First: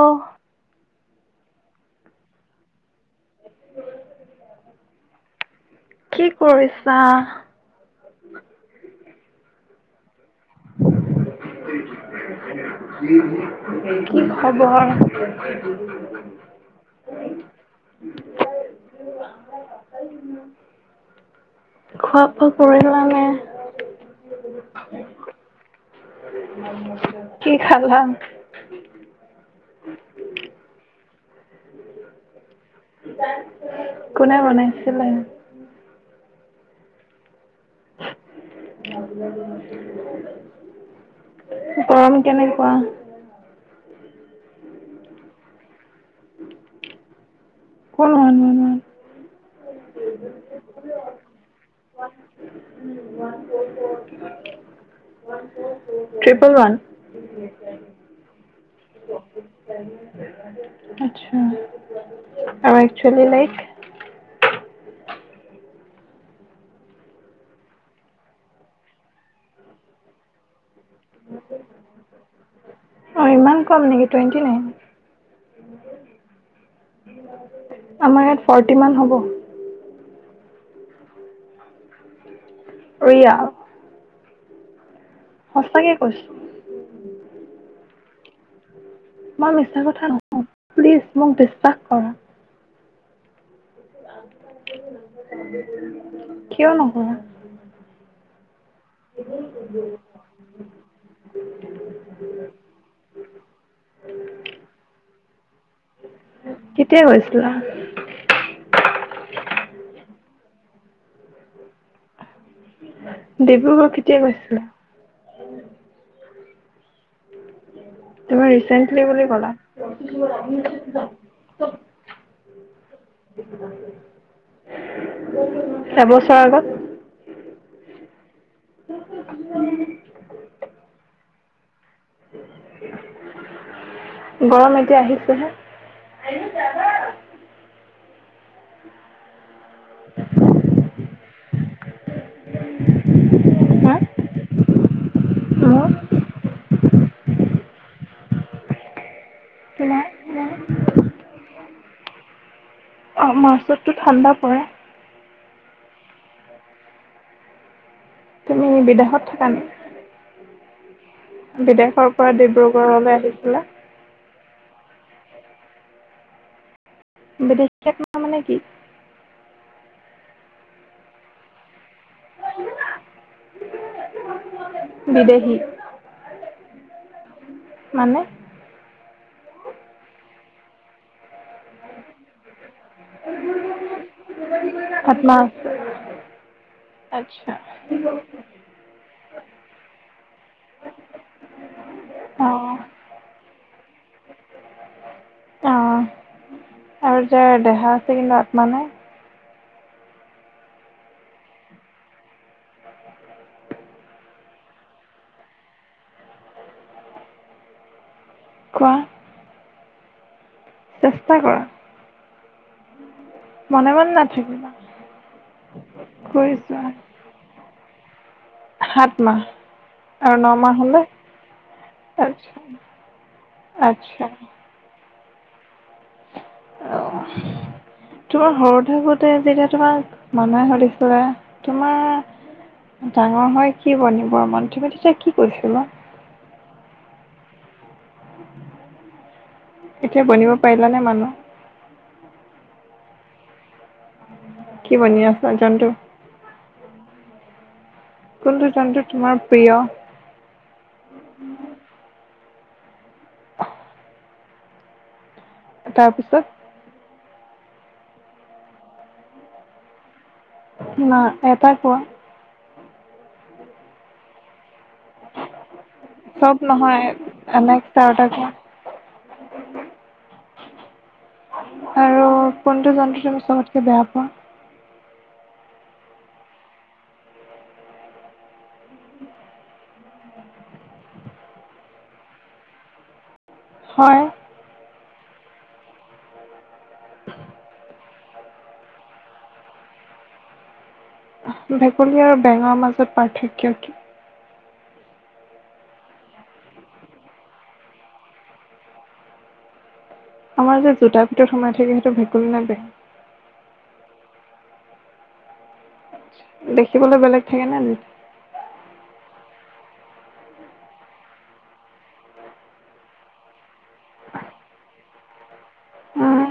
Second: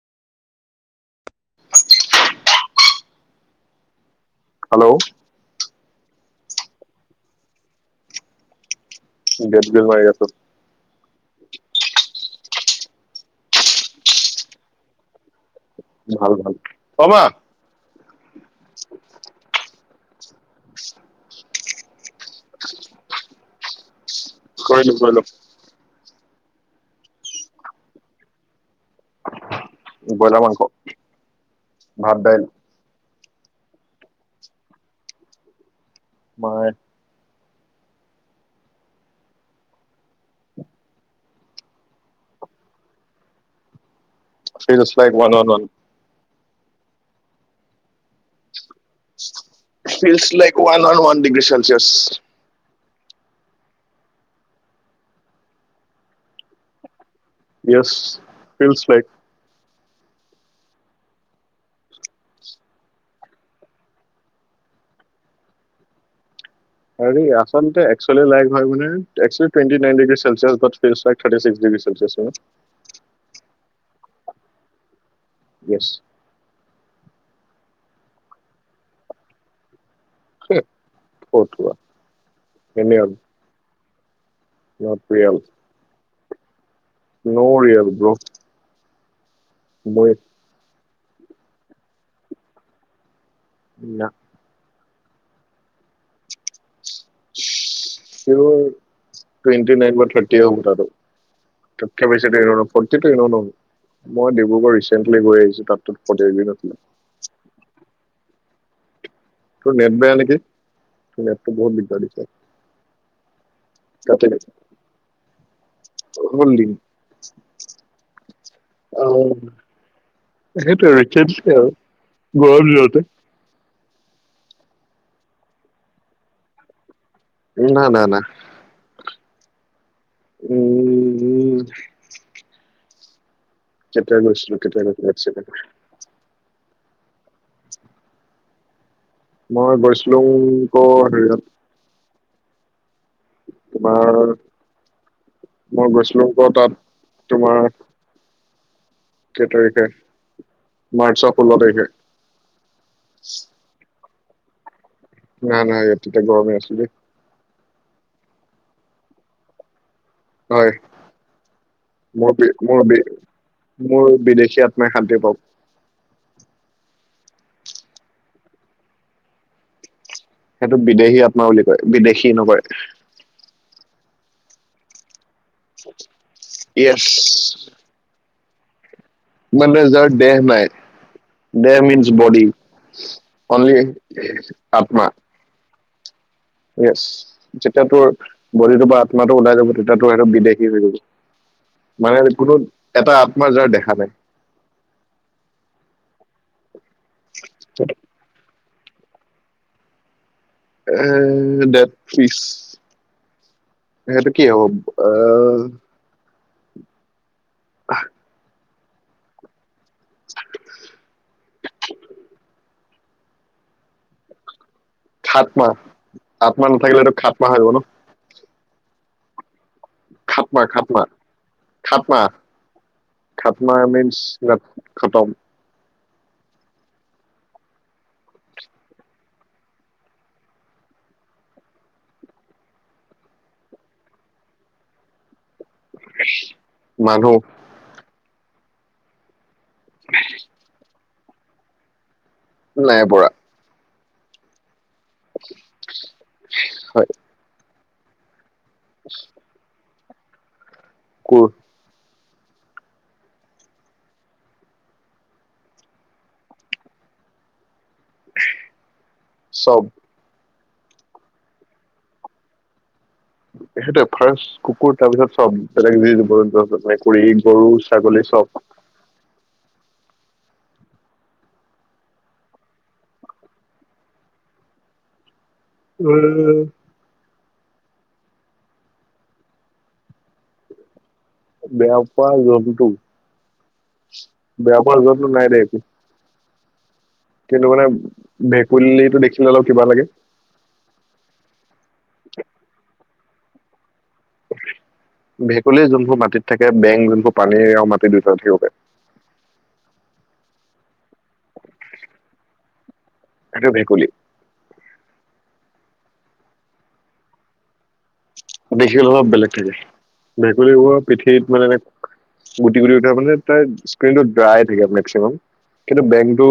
অ hello কি কৰিছা? Gate bell মাৰি আছোঁ। [inaudible] কি খবৰ? ভাল ভাল [inaudible] খব অ পৰিলানে কৰিলো কৰিলো কি খালা? বয়লাৰ মাংস ভাত দাইল কোনে বনাইছিলে? [inaudible] [unintelligible] গৰম কেনেকুৱা? [inaudible] [unintelligible] [unintelligible] [unintelligible] ট্ৰিপল ওৱান ইয়েচ [inaudible] আচ্ছা। আৰু একচোৱেলি লাইক? আৰে আচলতে একচুৱেলি লাইক হয় বুলি actually twenty nine degree celsius but feels like thirty six degree celsius অ ইমান কম নেকি টুৱেণ্টি নাইন ইয়েচ আমাৰ ইয়াত ফৰটি মান হব। হুহ ফতুৱা অ য়া ইহত সঁচাকে অয় ন' ৰিয়েল ব্ৰ মই মিছা কথা মই নকওঁ। প্লিজ মোক বিশ্বাস কৰা। না কিয়নো? টুৱেন্টি নাইন বা থাৰ্টি হব তাটো। তাতকে বেছিটো এনেও নহব। মই ডিব্ৰুগড় ৰিচেন্টলি [inaudible] [inaudible] কেতিয়া গৈছিলা তোৰ নেট বেয়া নেকি? তোৰ নেটটো বহুত দিগদাৰ দিছে ডিব্ৰুগড় কেতিয়া কাটি কাটি গৈছিলা? হল দিন তুমি ৰিচেন্টলি বুলি ক'লা [inaudible] এবছৰৰ আগত না, না, নাহ। উ উম উম [inaudible] কেতিয়া গৈছিলো কেতিয়া গৈছিলো এক চেকেণ্ড আৰু যাবা মই গৈছিলোংক কৰ হেৰিয়ত [inaudible] হা তোমাৰ মোৰ মই গৈছিলো কৰ তাত তোমাৰ কেই তাৰিখে তোমাৰ মোৰ মাৰ্চৰ ষোল্ল তাৰিখে অঁ মাৰ্চততো ঠাণ্ডা পৰে নাই নাই ইয়াত তেতিয়া গৰমে আছিলে দে। তুমি বিদেশত থাকা নি? হয় বিদেশৰ পৰা মোৰ বি- মোৰ ডিব্ৰুগড়লৈ বি- আহিছিলা মোৰ বিদেশী শান্তি পাও বিদেশী আত্মা মানে কি? সেইটো বিদেহী আত্মা বুলি কয় বিদেশী নকয় বিদেশ ইয়েছ মানে মানে যাৰ দেহ নাই দেহ মিন্ছ বডি অনলি আত্মা ইয়েছ আচ্ছা যেতিয়া তোৰ বডিটোৰ পৰা আত্মাটো ওলাই যাব তেতিয়া তোৰ সেইটো বিদেহী হৈ যাব। মানে অঁ কোনো এটা আত্মা যাৰ দেহা নাই অ আৰু যাৰ দেহা আছে সিহঁতৰ মানে এ ডেট ফিক্স সেইটো কি হব আহ আহহ কোৱা [inaudible] চেষ্টা কৰা মনে মনে নাথাকিবা খাট মাহ কৰি আাত মাহ যোৱা নাথাকিলেটো খাত মাহ হৈ গ ন সাত মাহ আৰু ন মাহ হ'লে খাতমা-খাতমা খাতমা আচ্ছা খাতমা মিঞ্চ আচ্ছা খতম। অ, তোমাৰ সৰু থাকোঁতে যেতিয়া তোমাক, মানুহে সুধিছিলে তোমাৰ ডাঙৰ হৈ কি বনিব মন, তুমি তেতিয়া কি কৈছিলা? [unintelligible] মানুহ। এতিয়া বনিব পাৰিলানে মানুহ? নাই পৰা। কি বনি আছা, জন্তু। হয় কোনটো জন্তু তোমাৰ প্ৰিয়। কত। তাৰ পিছত চব। না, এটা কোৱা। এখেতে ফাৰ্ষ্ট। কুকুৰ, তাৰ পিছত চব বেলেগ যি চব জীৱ-জন্তু আছে নহয় মেকুৰী, গৰু, নেক্সট আৰু ছাগলী এটা কোৱা চব। আৰু কোনটো জন্তু তুমি চবতকে বেয়া পোৱা। [unintelligible] বেয়া পোৱা জন্তু। হয় বেয়া পোৱা জন তোৰ নাই দে একো। কিন্তু মানে ভেঁকুলীটো দেখিলে অলপ কিবা লাগে। ভেঁকুলী আৰু বেংৰ মাজত পাৰ্থক্য কি? ভেঁকুলী যোনবোৰ মাটিত থাকে বেং যোনবোৰ পানী আৰু মাটিত দুটা থাকিব পাৰে। আমাৰ যে জোতাৰ ভিতৰত সোমাই থাকে সেইটো ভেকুলী নে বেং? সেইটো ভেঁকুলী। দেখিবলৈ বেলেগ থাকেনে। [unintelligible] দেখিবলৈ অলপ বেলেগ থাকে, ভেকুলী হোৱা পিঠিত মানে এনে গুটি উঠা মানে তাত স্কীনটো ড্ৰাই থাকে মেক্সিমাম কিন্তু অ', বেংটো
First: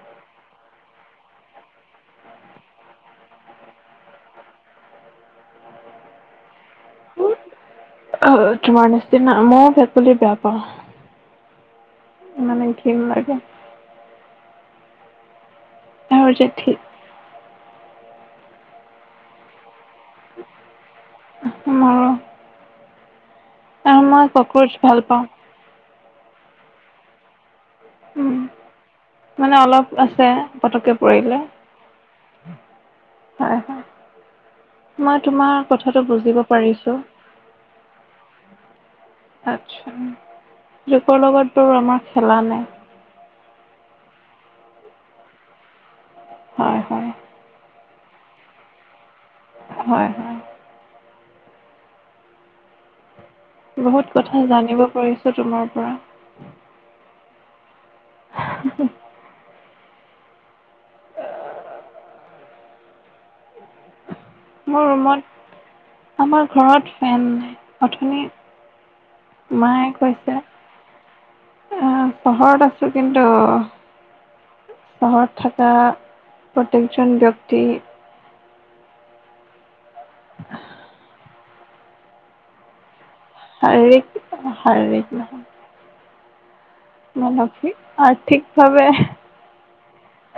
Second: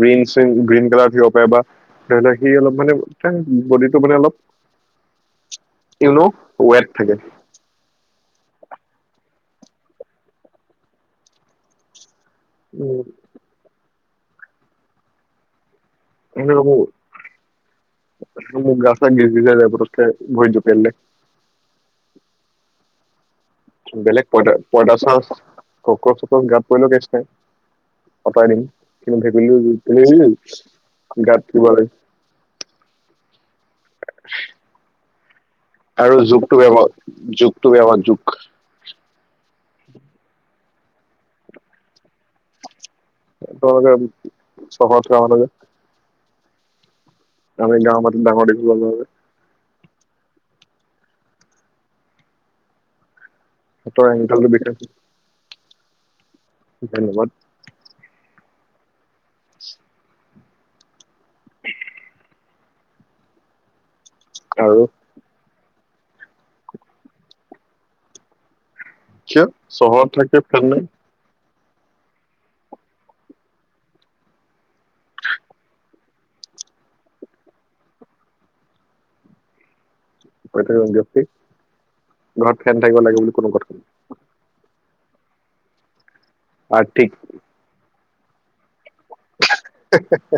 গ্ৰীণ চিন গ্ৰীণ কালাৰো থাকিব পাৰে বা সি অলপ মানে বডীটো অলপ ইউ ন ৱেট থাকে। তোমাৰ নিচিনা মইও ভেঁকুলী বেয়া পাওঁ। [unintelligible] আৰু জেঠী [unintelligible] মো গা চা গিছ-গিছাই যায় পতককে ভৰিত জঁপিয়াই দিলে। মোৰো। বেলেগ প-পদা ভাল চাচ পাওঁ। ক-ক। মোৰ গাত পৰিলেও কেচ নাই, উম, অতৰাই দিম। কিন্তু মানে অলপ আছে, ভেকুলীটো পতককে পৰিলে গাত দিব লাগে হয়-হয়। মই তোমাৰ কথাটো আৰু বুজিব জোকটো পাৰিছোঁ। [unintelligible] জোকটো [unintelligible] জোকটো। জোকৰ লগত বাৰু আমাৰ খেলা নাই। [unintelligible] হয় হয়। [unintelligible] গাঁৱ মাতে ডাঙৰ দেখিব হয়। হয় হয়। হাতৰ বহুত কথা এংকলটো জানিব বিষাইছে পাৰিছো তোমাৰ। [unintelligible] ধন্যবাদ। উ আৰু মোৰ ৰুমত। আমাৰ ঘৰত ফেন নাই অথনি কিয়? মায়ে চহৰত কৈছে থাকে ফেন নাই। চহৰত আছো কিন্তু চহৰত থকা প্ৰত্যয়েকজন ব্যক্তি ক গি [unintelligible] ঘৰত ফেন থাকিব লাগিব। আৰিক হাৰজ [unintelligible] আৰ্থিক মোৰ নাম কি? আৰ্থিকভাৱে হে হে হে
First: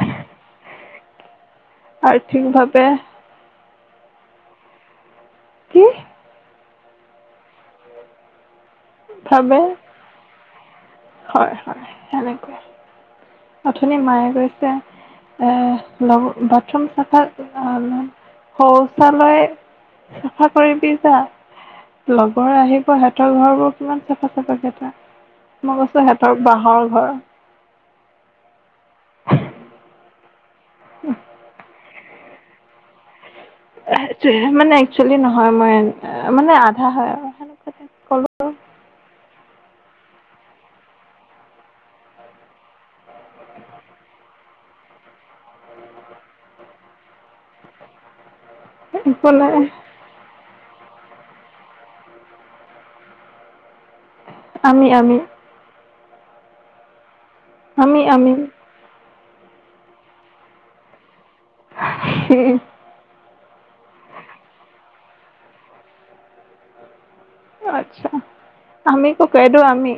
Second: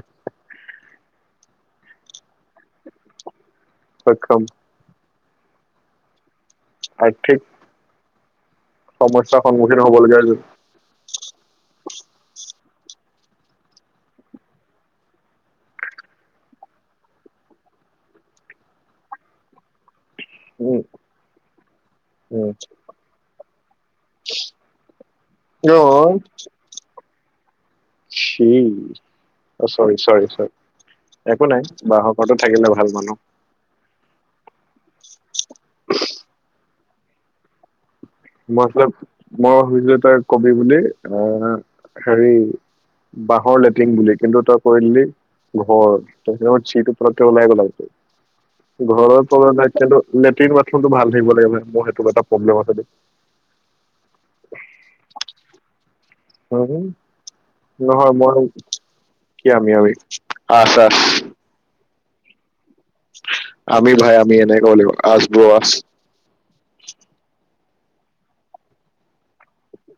আৰ্থিকভাৱে সক্ষম কি? আৰ্থিক সমস্যাৰ ভাবে, সন্মুখীন হ'বলগীয়া হৈছে হয় হয় সেনেকুৱাই। অথনি মায়ে গৈছে, এৰ বাথৰুম চাফা শৌচালয় চাফা উম কৰিবি যা, উম, লগৰ আহিব সিহঁতৰ ঘৰ বোৰ কিমান চাফা চাফা কেইটা। মই কৈছো অ', সিহঁতৰ বাঁহৰ ঘৰ। চি। অ, চৰি চৰি চৰি একো নাই বাহক। ঘতো থাকিলে ভাল মানুহ। মানে, এক্চেলি নহয় হয়। মই মানে হয় সেনেকুৱা। মতলব মই সুধিলো তই কবি বুলি আহ, হেৰি বাঁহৰ লেট্ৰিন বুলি কিন্তু তই কৈ দিলি ঘৰ, তাৰ পিছত চিটো ফতকে ওলাই গল। ঘৰৰ একো পৰা নাই লেট্ৰিন ফোনটো ভাল থাকিব লাগে ভাই। মই সেইটো এটা প্ৰব্লেম আছে দেই। আমি আমি [unintelligible] আমি নহয় আমি মই কি আমি আমি? আছ আছ হম। আমি ভাই আমি এনেকে ক'ব লাগিব আছ ব্ৰ' আছ। আচ্ছা, আমি ককাইদেউ আমি।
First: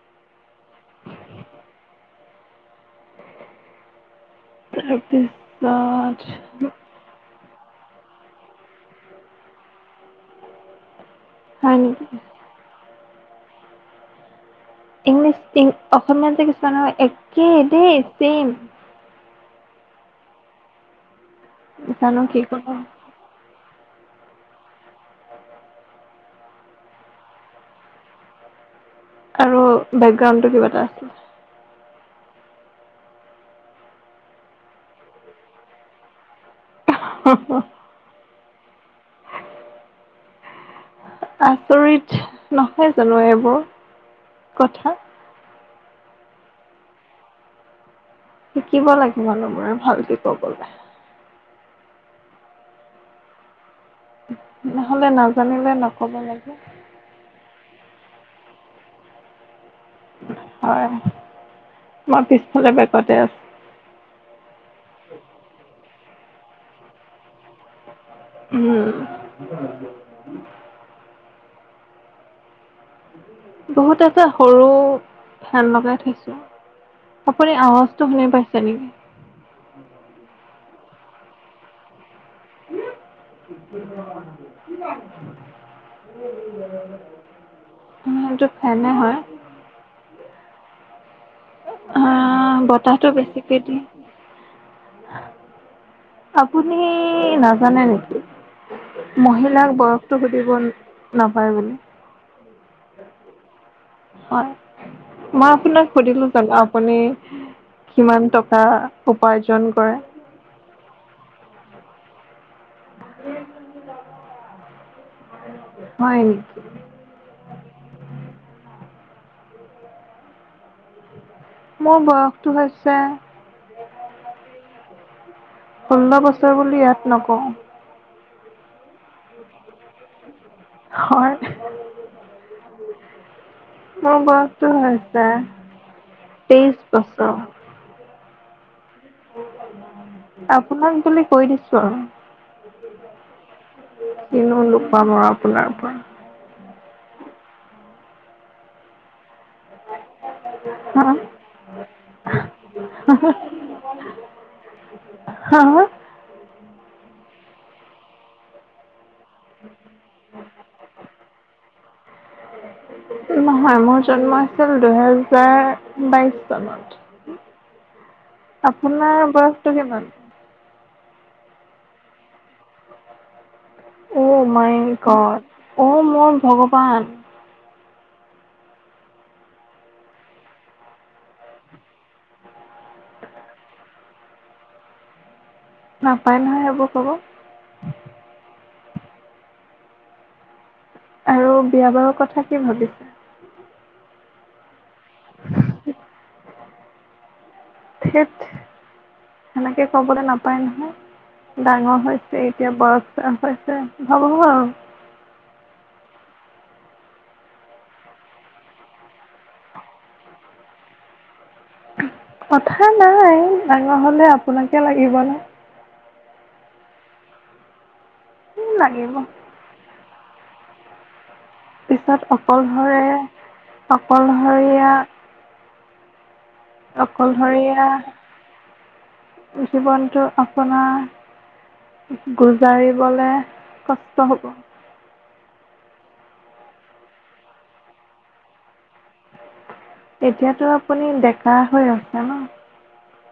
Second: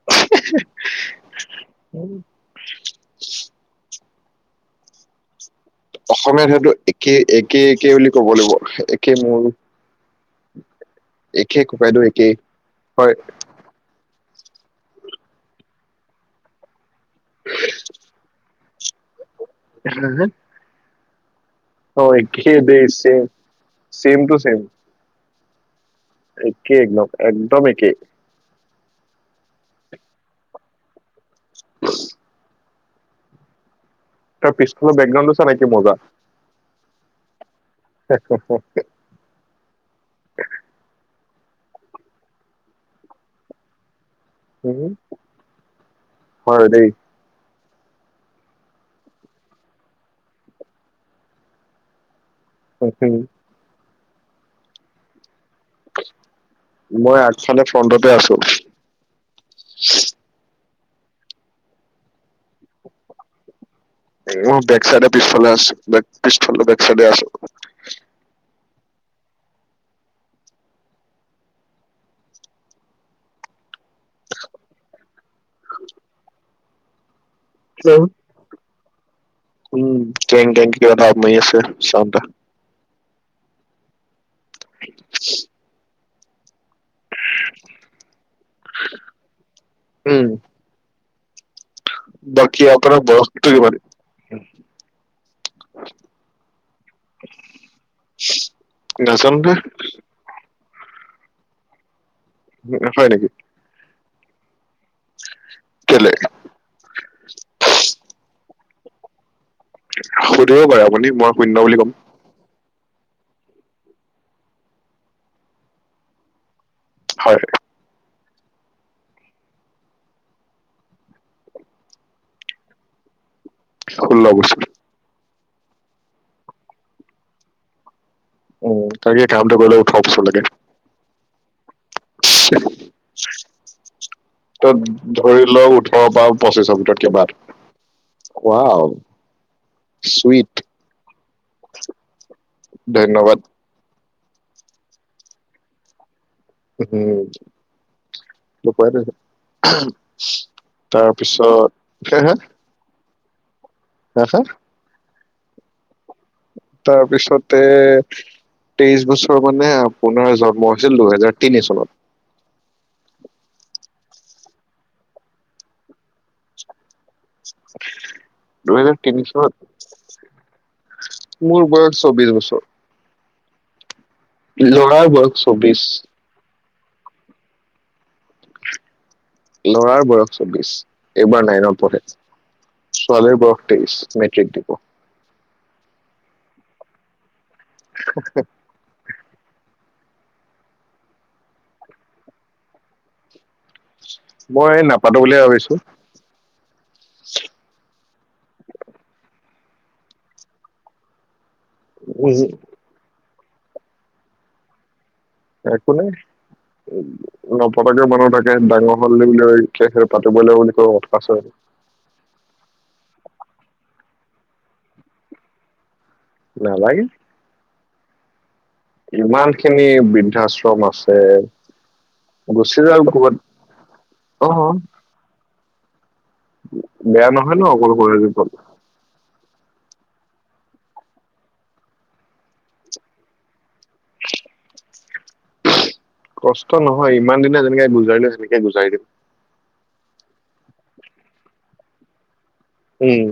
[unintelligible] [inaudible] অসমীয়াত সেইটো একেই এক একে একে বুলি ক'ব লাগিব, একে মোৰ একে হয় ককাইদেউ নেকি একে। হয়। ইংলিছ ইং অসমীয়াতে কিছুমানৰ এক কি দে চেম [unintelligible] অ', জানো কি একে ক'লোঁ the same. Same to same. একেই একদম, একদম একেই। আৰু বেকগ্ৰাউণ্ডটো কিবা এটা আছিল। তাৰ পিছফালৰ বেকগ্ৰাউণ্ডটো চা না কি মজা। হ হ আচৰিত নহয় জানো এইবোৰ। কথা হম। হয় দেই। শিকিব লাগিব [unintelligible] ভালকে ক'বলে। [unintelligible] নহ'লে ন'। জানিলে নক'ব লাগে। ফ্ৰণ্টটে আছোঁ। হয়, মই পিছফালে বেকতে আছোঁ। মোৰ বেকচাইডে পিছফালে আছি বেক পিছফালে বেকছাইডে আছে। উম। বহুত এটা সৰু ফেন লগাই থৈছোঁ। আপুনি উম আৱাজটো শুনি পাইছে নেকি? উম, কেং কেং কিবা এটা আপ মাৰি আছে, ছাউণ্ড এটা। [unintelligible] [inaudible] [unintelligible] সটো ফেনে হয়। উম আহ বাকী আপোনাৰ বতাহটো বয়সটো বেছিকে কিমান দি, আপুনি নাজানে নেকি নাজানো মহিলাক বয়সতো সুধিব নাপায় বুলি উ হয় নেকি? হয়। মই আপোনাক কেলে সুধিলো জানো আপুনি কিমান টকা উপাৰজ সুধিব পাৰে আপুনি মই শুন্য বুলি ক [inaudible] [inaudible] হয় নেকি? হয়। মোৰ বয়সটো হৈছে ষোল্ল বছৰ ষোল্ল বছৰ বুলি ইয়াত নকওঁ। উম কাৰ্য়াত কামটো কৰিলে ওঠৰ বছৰ লাগে। হয়। মোৰ বয়সটো ত হৈছে ধৰি লওক ওঠৰৰ পৰা তেইশ পঁচিশৰ ভিতৰত কিবা। বছৰ। কোৱা। আপোনাক বুলি কৈ দিছো আৰু ধন্যবাদ কিনো লুকাম আৰু আপোনাৰ পৰা উম [unintelligible] তাৰপিছত সে হে আহা কোৱাচোন- হা তাৰপিছতে তেইছ বছ মানে পোনাৰ জন্ম হৈছিল দুহেজাৰ তিনি চনত। নহয় মোৰ জন্ম আছিল দুহেজাৰ বাইশ চনত। দুহেজাৰ আপোনাৰ তিনি বয়সটো কিমান? চনত। মোৰ বয়স চব্বিশ বছৰ। অ মাই ল'ৰাৰ বয়স গদ, চৌবিশ অ মই ভগৱা পান লৰাৰ বয়স চব্বিশ এইবাৰ নাইনত পঢ়ে, ছোৱালীৰ বয়স তেইশ মেট্ৰিক দিব। নাপায় নহয় সেইবোৰ কব। হা হা আৰু বিয়া বাৰুৰ কথা কি ভাবিছে? মই নাপাতো বুলিয়ে ভাবিছোঁ। ঠেট, সেনেকে কবলৈ নাপায় নহয়। ডাঙৰ হৈছে এতিয়া বয়স পছে ভাব আৰু একো নাই নপতাকে মানুহ তাকে ডাঙৰ হল বুলি পাতিবই ল বুলি কয় মতকা কথা নাই ডাঙৰ হলে আপোনাকে লাগিব ন নালাগে লাগিব ইমান খিনি বৃদ্ধাশ্ৰম আছে পিছত গুচি অকলশৰে যাওক ক'ৰবাত অ অকলশৰীয়া বেয়া নহয় ন অকলশৰীয়া অকলে কৰি দিব? জীৱনটো আপোনাৰ গুজাৰিবলৈ কষ্ট হব কষ্ট নহয় ইমান দিনে যেনেকে গুজাৰিলো সেনেকে গুজাৰি দিম এতিয়াতো আপুনি ডেকা হৈ আছে ন উম